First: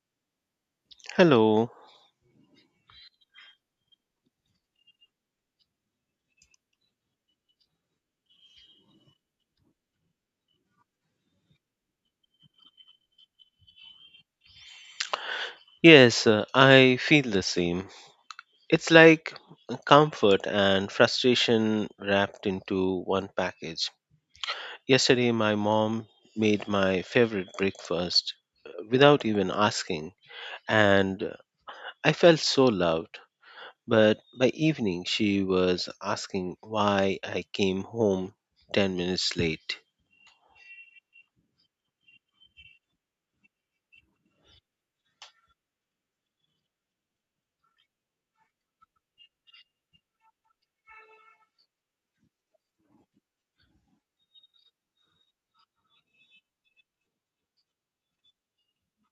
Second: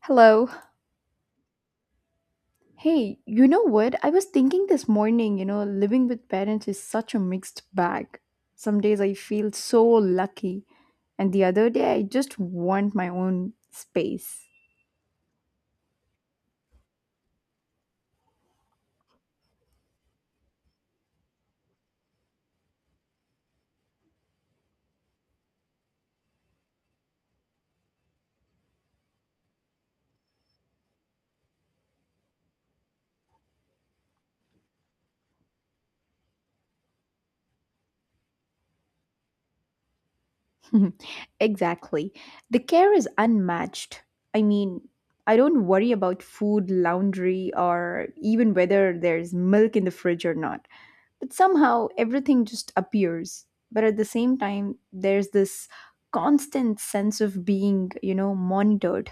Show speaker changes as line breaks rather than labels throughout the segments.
Hello.
Hello.
Hey, you know what? I was thinking this morning, you know, living with parents is such a mixed bag. Some days I feel so lucky, and the other day I just want my own space.
Yes, I feel the same. It's like comfort and frustration wrapped into one package. Yesterday, my mom made my favorite breakfast without even asking, and I felt so loved. But by evening, she was asking why I came home 10 minutes late.
Exactly. The care is unmatched. I mean, I don't worry about food, laundry, or even whether there's milk in the fridge or not. But somehow everything just appears. But at the same time, there's this constant sense of being, you know, monitored.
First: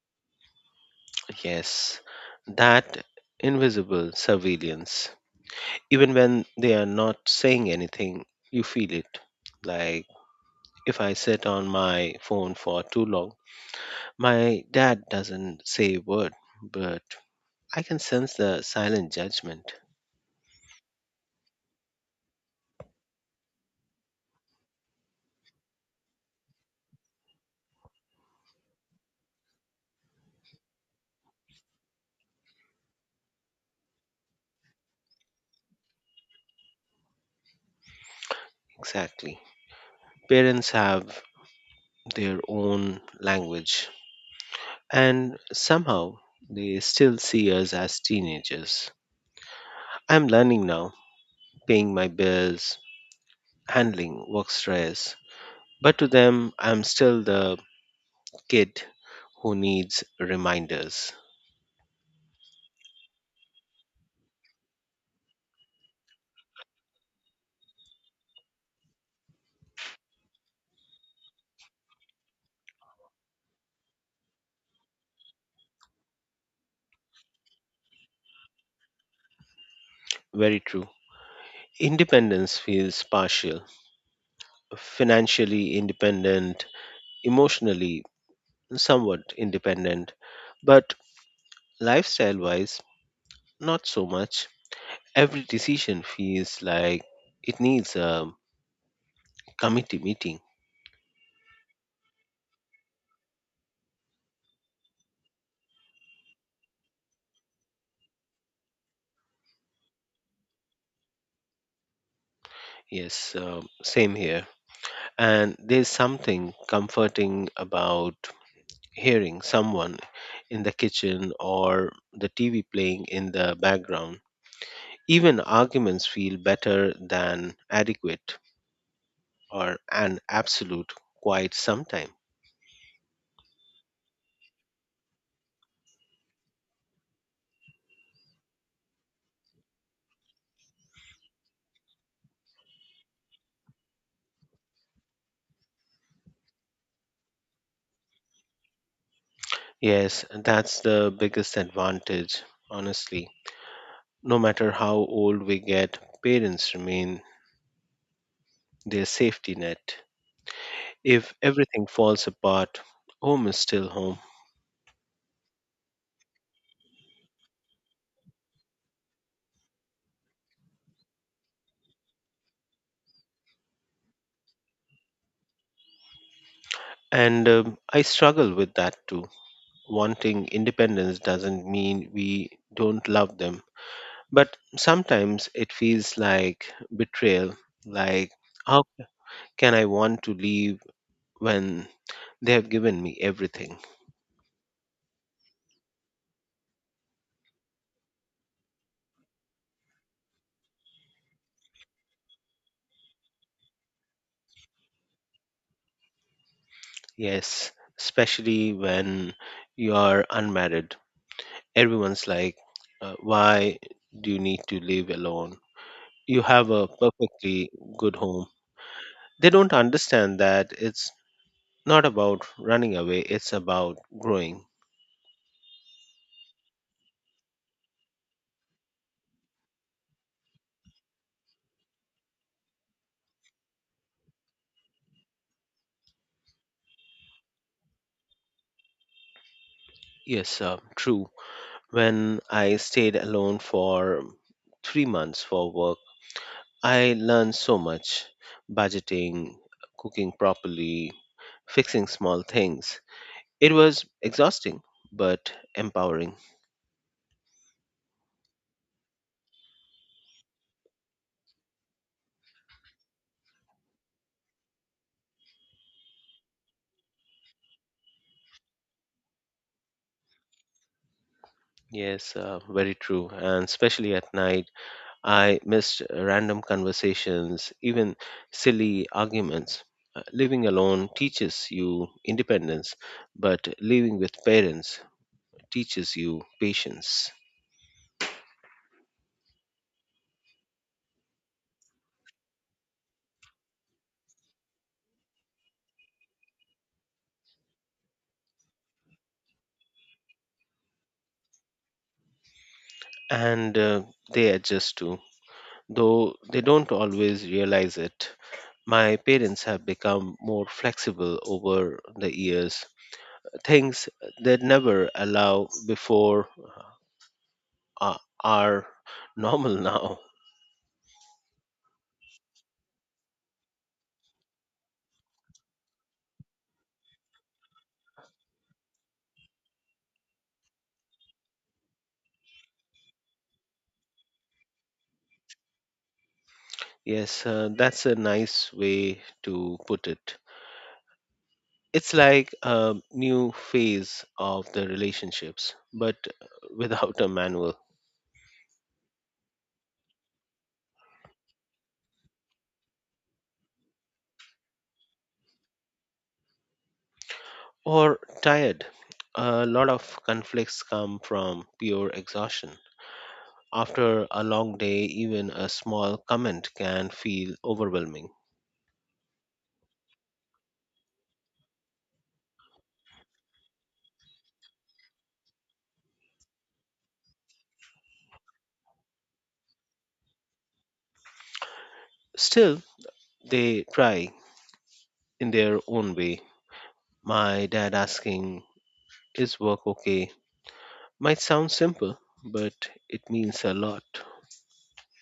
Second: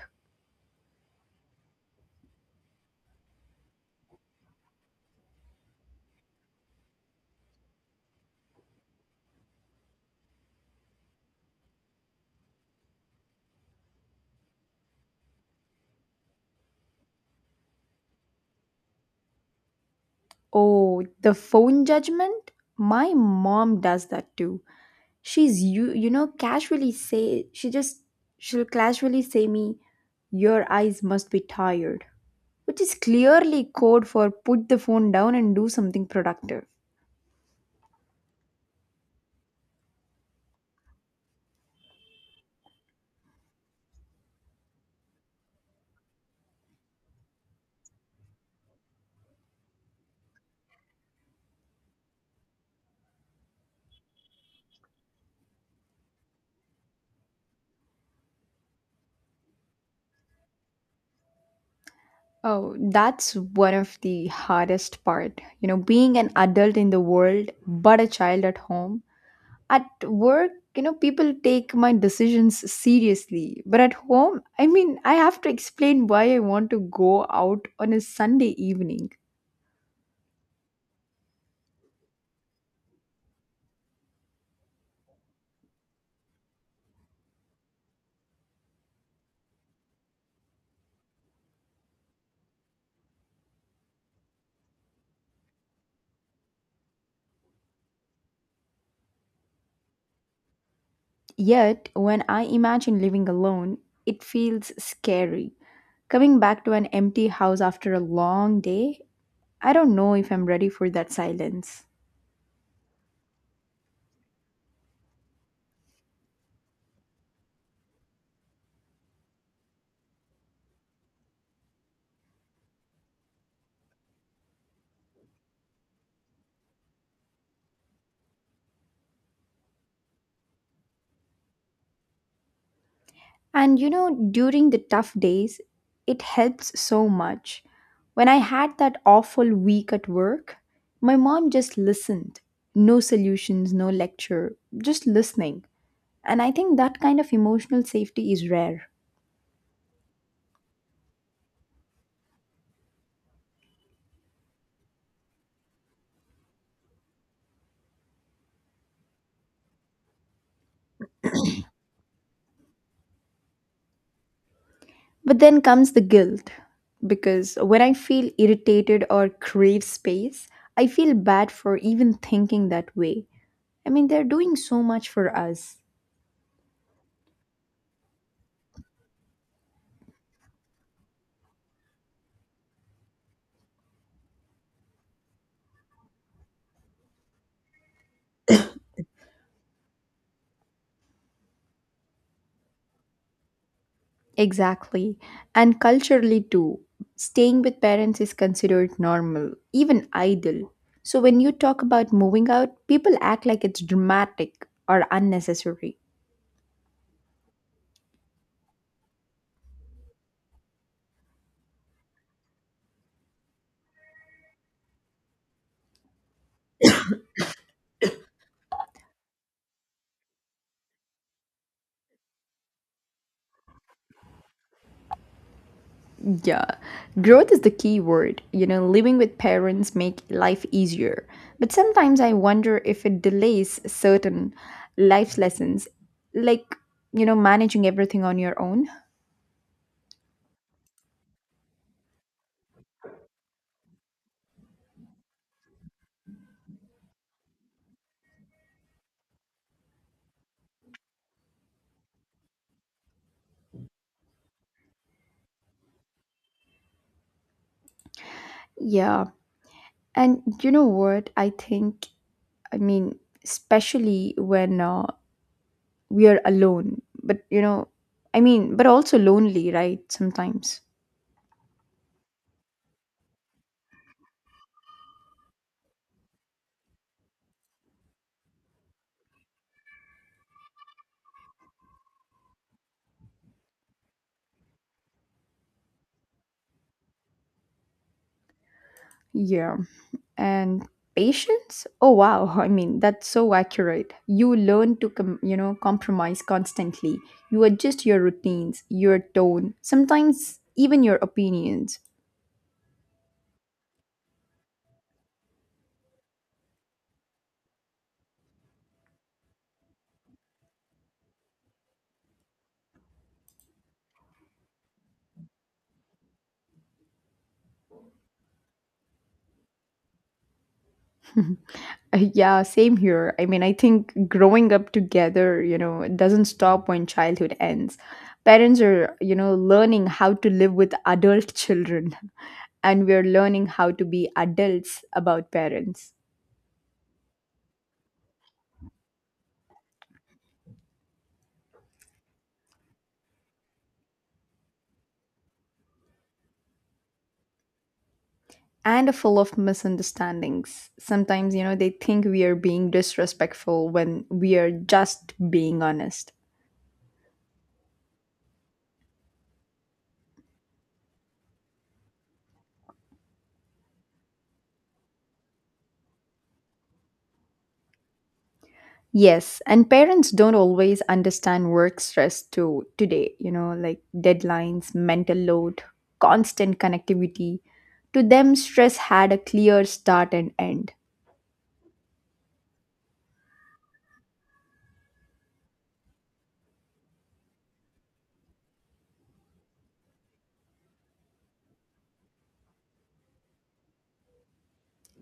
Yes, that invisible surveillance. Even when they are not saying anything, you feel it. Like if I sit on my phone for too long, my dad doesn't say a word, but I can sense the silent judgment.
Oh, the phone judgment? My mom does that too. She's you, you know, casually say, she just, she'll casually say me, your eyes must be tired, which is clearly code for put the phone down and do something productive.
Exactly. Parents have their own language, and somehow they still see us as teenagers. I'm learning now, paying my bills, handling work stress, but to them I'm still the kid who needs reminders.
Oh, that's one of the hardest part. You know, being an adult in the world, but a child at home. At work, you know, people take my decisions seriously. But at home, I mean, I have to explain why I want to go out on a Sunday evening.
Very true. Independence feels partial, financially independent, emotionally somewhat independent, but lifestyle wise, not so much. Every decision feels like it needs a committee meeting.
Yet, when I imagine living alone, it feels scary. Coming back to an empty house after a long day, I don't know if I'm ready for that silence.
Yes, same here. And there's something comforting about hearing someone in the kitchen or the TV playing in the background. Even arguments feel better than adequate or an absolute quite sometime.
And you know, during the tough days, it helps so much. When I had that awful week at work, my mom just listened. No solutions, no lecture, just listening. And I think that kind of emotional safety is rare.
Yes, that's the biggest advantage, honestly. No matter how old we get, parents remain their safety net. If everything falls apart, home is still home.
But then comes the guilt. Because when I feel irritated or crave space, I feel bad for even thinking that way. I mean, they're doing so much for us.
And I struggle with that too. Wanting independence doesn't mean we don't love them, but sometimes it feels like betrayal, like, how can I want to leave when they have given me everything?
Exactly. And culturally, too, staying with parents is considered normal, even ideal. So when you talk about moving out, people act like it's dramatic or unnecessary.
Yes, especially when you are unmarried. Everyone's like, why do you need to live alone? You have a perfectly good home. They don't understand that it's not about running away, it's about growing.
Yeah. Growth is the key word. You know, living with parents make life easier. But sometimes I wonder if it delays certain life lessons like, you know, managing everything on your own.
Yes, true. When I stayed alone for 3 months for work, I learned so much, budgeting, cooking properly, fixing small things. It was exhausting but empowering.
Yeah. And you know what? I think I mean, especially when we are alone. But you know, I mean, but also lonely, right? Sometimes.
Yes, very true. And especially at night, I missed random conversations, even silly arguments. Living alone teaches you independence, but living with parents teaches you patience.
Yeah. And patience? Oh wow. I mean, that's so accurate. You learn to you know, compromise constantly. You adjust your routines, your tone, sometimes even your opinions.
And they adjust too, though they don't always realize it. My parents have become more flexible over the years. Things they never allow before uh, are normal now.
Yeah, same here. I mean, I think growing up together, you know, it doesn't stop when childhood ends. Parents are, you know, learning how to live with adult children, and we're learning how to be adults about parents.
Yes, that's a nice way to put it. It's like a new phase of the relationships, but without a manual.
And are full of misunderstandings. Sometimes, you know, they think we are being disrespectful when we are just being honest.
Or tired. A lot of conflicts come from pure exhaustion. After a long day, even a small comment can feel overwhelming.
Yes, and parents don't always understand work stress too today, you know, like deadlines, mental load, constant connectivity. To them, stress had a clear start and end.
Still, they try in their own way. My dad asking, "Is work okay?" might sound simple, but it means a lot.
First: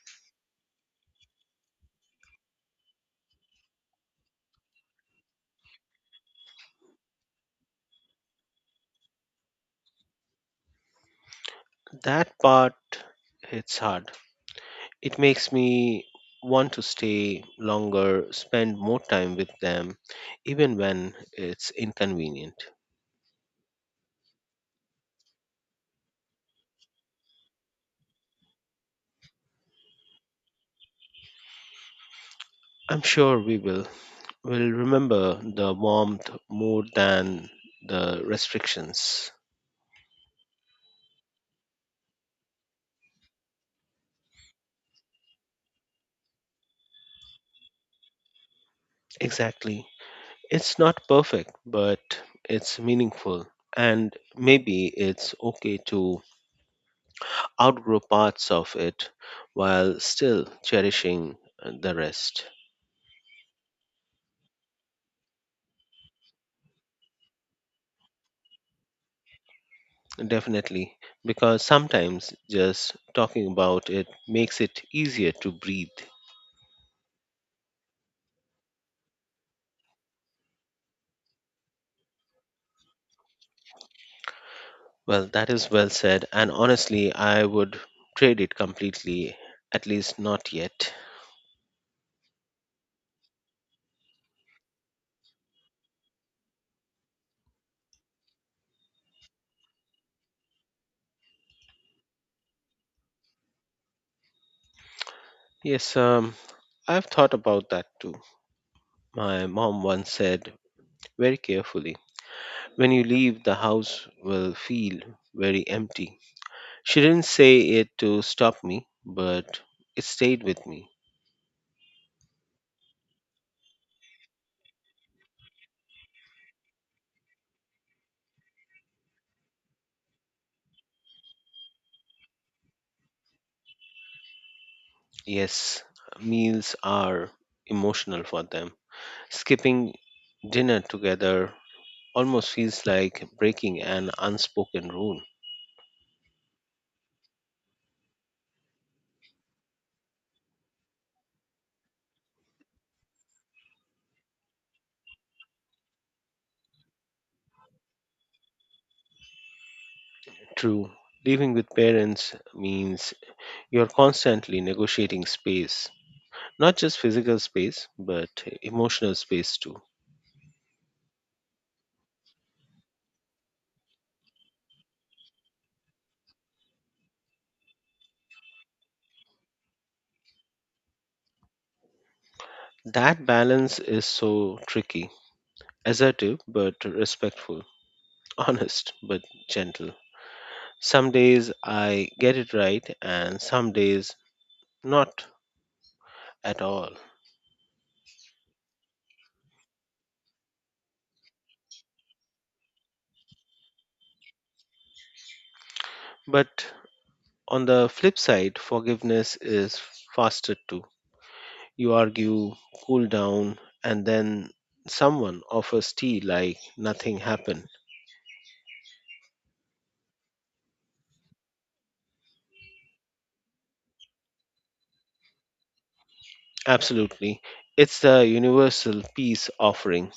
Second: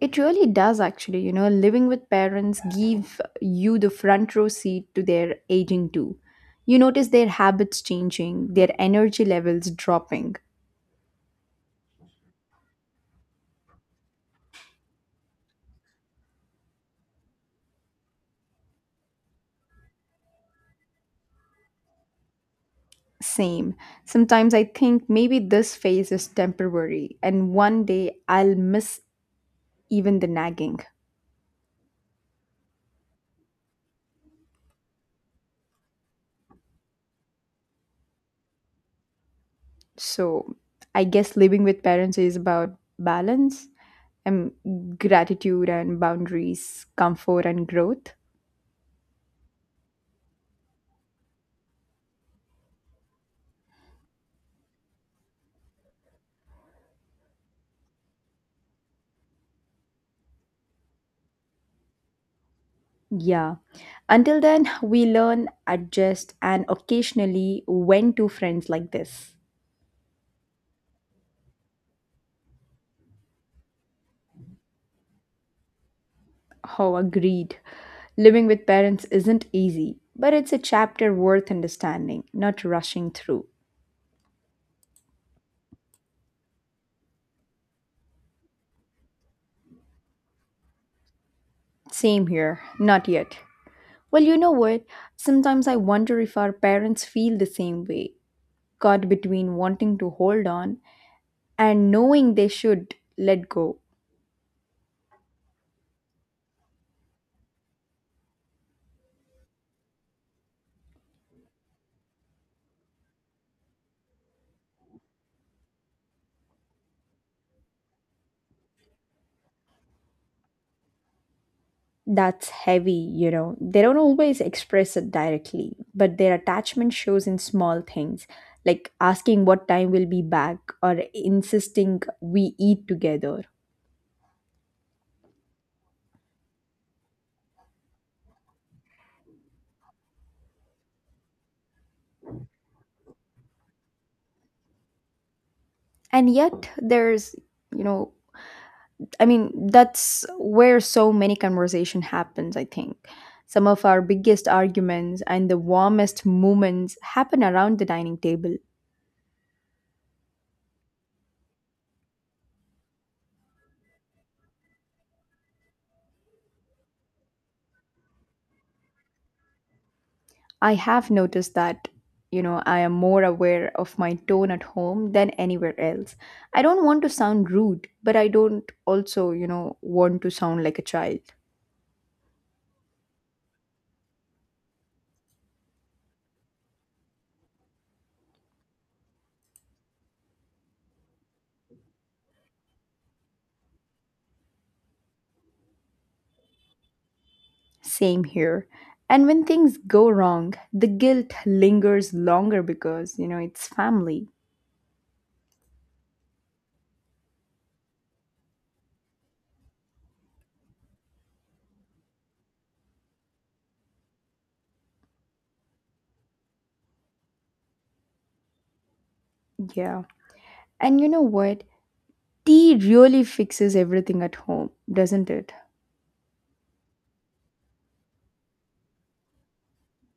It really does actually, you know, living with parents give you the front row seat to their aging too. You notice their habits changing, their energy levels dropping.
That part hits hard. It makes me want to stay longer, spend more time with them, even when it's inconvenient.
Same. Sometimes I think maybe this phase is temporary and one day I'll miss even the nagging.
I'm sure we will. We'll remember the warmth more than the restrictions.
So I guess living with parents is about balance and gratitude and boundaries, comfort and growth.
Exactly. It's not perfect, but it's meaningful. And maybe it's okay to outgrow parts of it while still cherishing the rest.
Yeah. Until then, we learn, adjust, and occasionally when to friends like this.
Definitely, because sometimes just talking about it makes it easier to breathe.
Oh, agreed. Living with parents isn't easy, but it's a chapter worth understanding, not rushing through.
Well, that is well said. And honestly, I would trade it completely, at least not yet.
Same here, not yet. Well, you know what? Sometimes I wonder if our parents feel the same way, caught between wanting to hold on and knowing they should let go.
Yes, I've thought about that too. My mom once said very carefully, "When you leave, the house will feel very empty." She didn't say it to stop me, but it stayed with me.
That's heavy, you know. They don't always express it directly, but their attachment shows in small things, like asking what time we'll be back or insisting we eat together.
Yes, meals are emotional for them. Skipping dinner together almost feels like breaking an unspoken rule.
And yet, there's, you know, I mean, that's where so many conversation happens, I think. Some of our biggest arguments and the warmest moments happen around the dining table.
True, living with parents means you're constantly negotiating space, not just physical space, but emotional space too.
I have noticed that, you know, I am more aware of my tone at home than anywhere else. I don't want to sound rude, but I don't also, you know, want to sound like a child.
That balance is so tricky, assertive but respectful, honest but gentle. Some days I get it right and some days not at all.
Same here. And when things go wrong, the guilt lingers longer because, you know, it's family.
But on the flip side, forgiveness is faster too. You argue, cool down, and then someone offers tea like nothing happened.
Yeah. And you know what? Tea really fixes everything at home, doesn't it?
Absolutely. It's the universal peace offering.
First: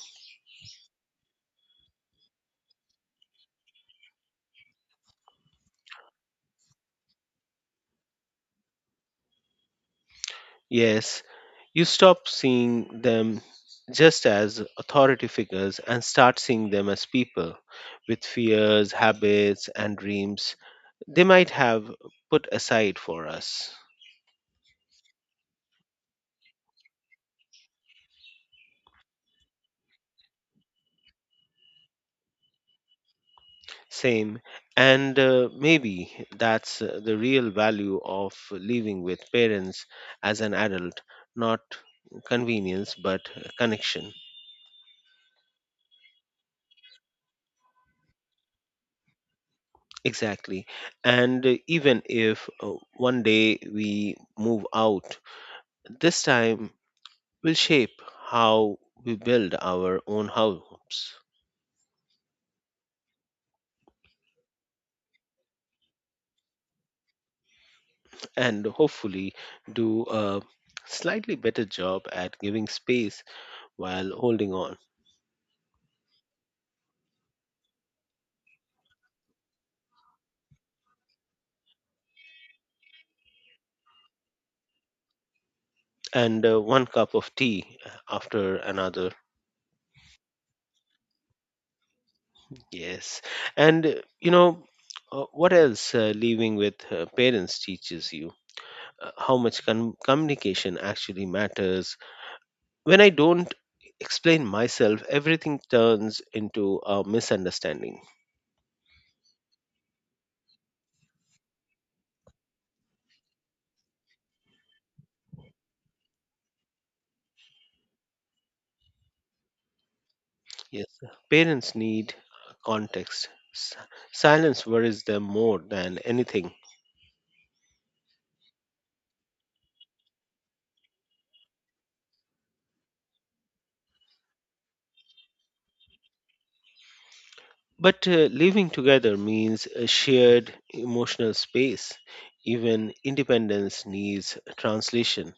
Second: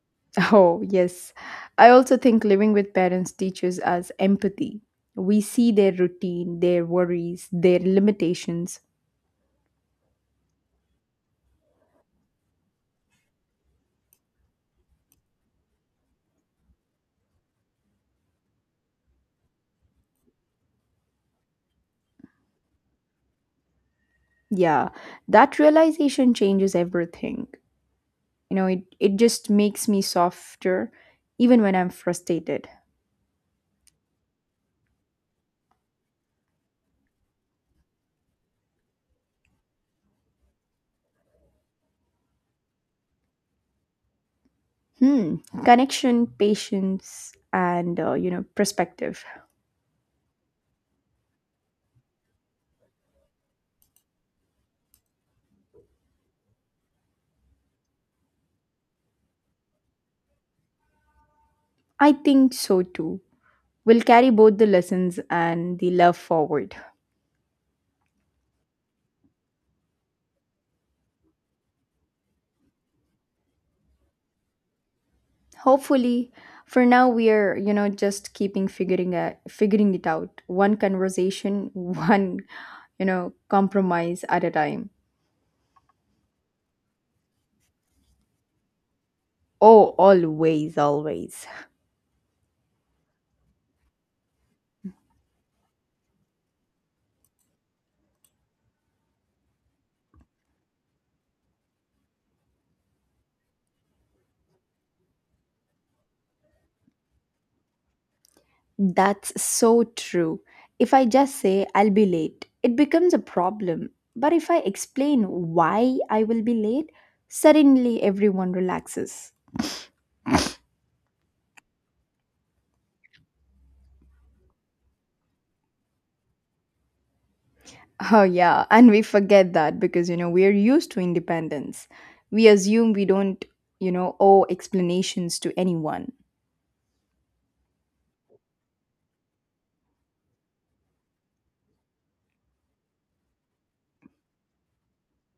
Oh, yes. I also think living with parents teaches us empathy. We see their routine, their worries, their limitations.
Yes, you stop seeing them just as authority figures and start seeing them as people with fears, habits, and dreams they might have put aside for us.
Yeah, that realization changes everything. It just makes me softer even when I'm frustrated.
Same, and maybe that's the real value of living with parents as an adult, not convenience but connection.
Hmm, connection, patience, and, you know, perspective.
Exactly. And even if one day we move out, this time will shape how we build our own homes.
I think so too. We'll carry both the lessons and the love forward.
And hopefully do a slightly better job at giving space while holding on.
Hopefully, for now we are, you know, just keeping figuring out figuring it out one conversation, one, you know, compromise at a time.
And one cup of tea after another.
Oh, always, always.
Yes, and you know what else living with parents teaches you how much communication actually matters. When I don't explain myself, everything turns into a misunderstanding.
That's so true. If I just say I'll be late, it becomes a problem. But if I explain why I will be late, suddenly everyone relaxes.
Yes, parents need context. Silence worries them more than anything.
Oh, yeah. And we forget that because, you know, we're used to independence. We assume we don't, you know, owe explanations to anyone.
But living together means a shared emotional space. Even independence needs translation.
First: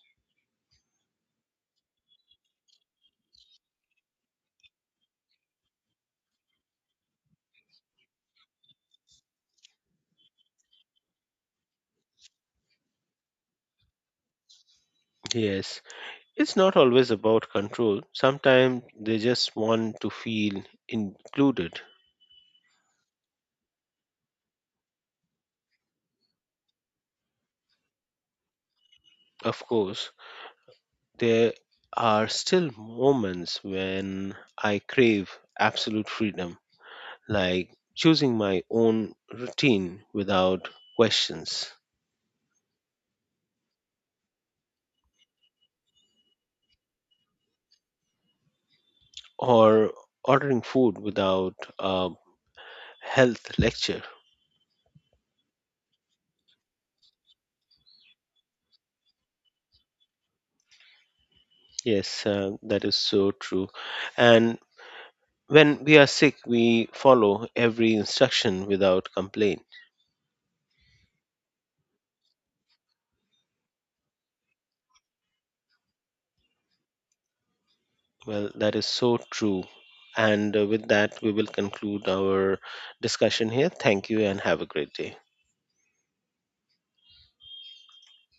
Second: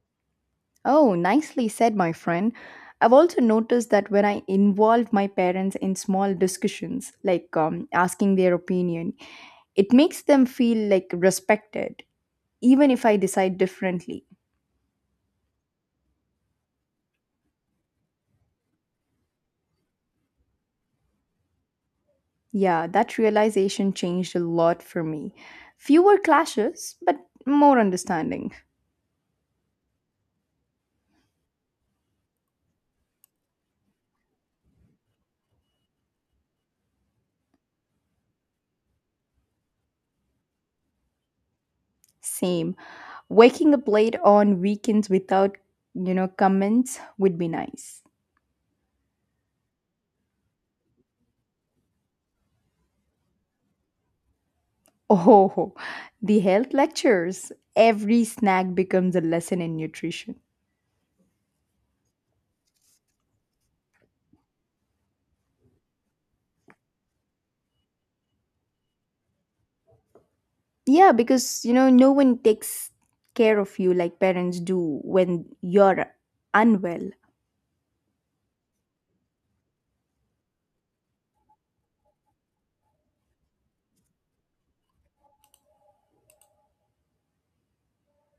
Oh, nicely said, my friend. I've also noticed that when I involve my parents in small discussions, like asking their opinion, it makes them feel like respected, even if I decide differently.
Yes, it's not always about control. Sometimes they just want to feel included.
Yeah, that realization changed a lot for me. Fewer clashes, but more understanding.
Of course, there are still moments when I crave absolute freedom. Like choosing my own routine without questions,
Same. Waking up late on weekends without, you know, comments would be nice.
or ordering food without a health lecture.
Oh, the health lectures. Every snack becomes a lesson in nutrition.
Yes, that is so true. And when we are sick, we follow every instruction without complaint.
Yeah, because, you know, no one takes care of you like parents do when you're unwell.
Well, that is so true. And with that, we will conclude our discussion here. Thank you and have a great day.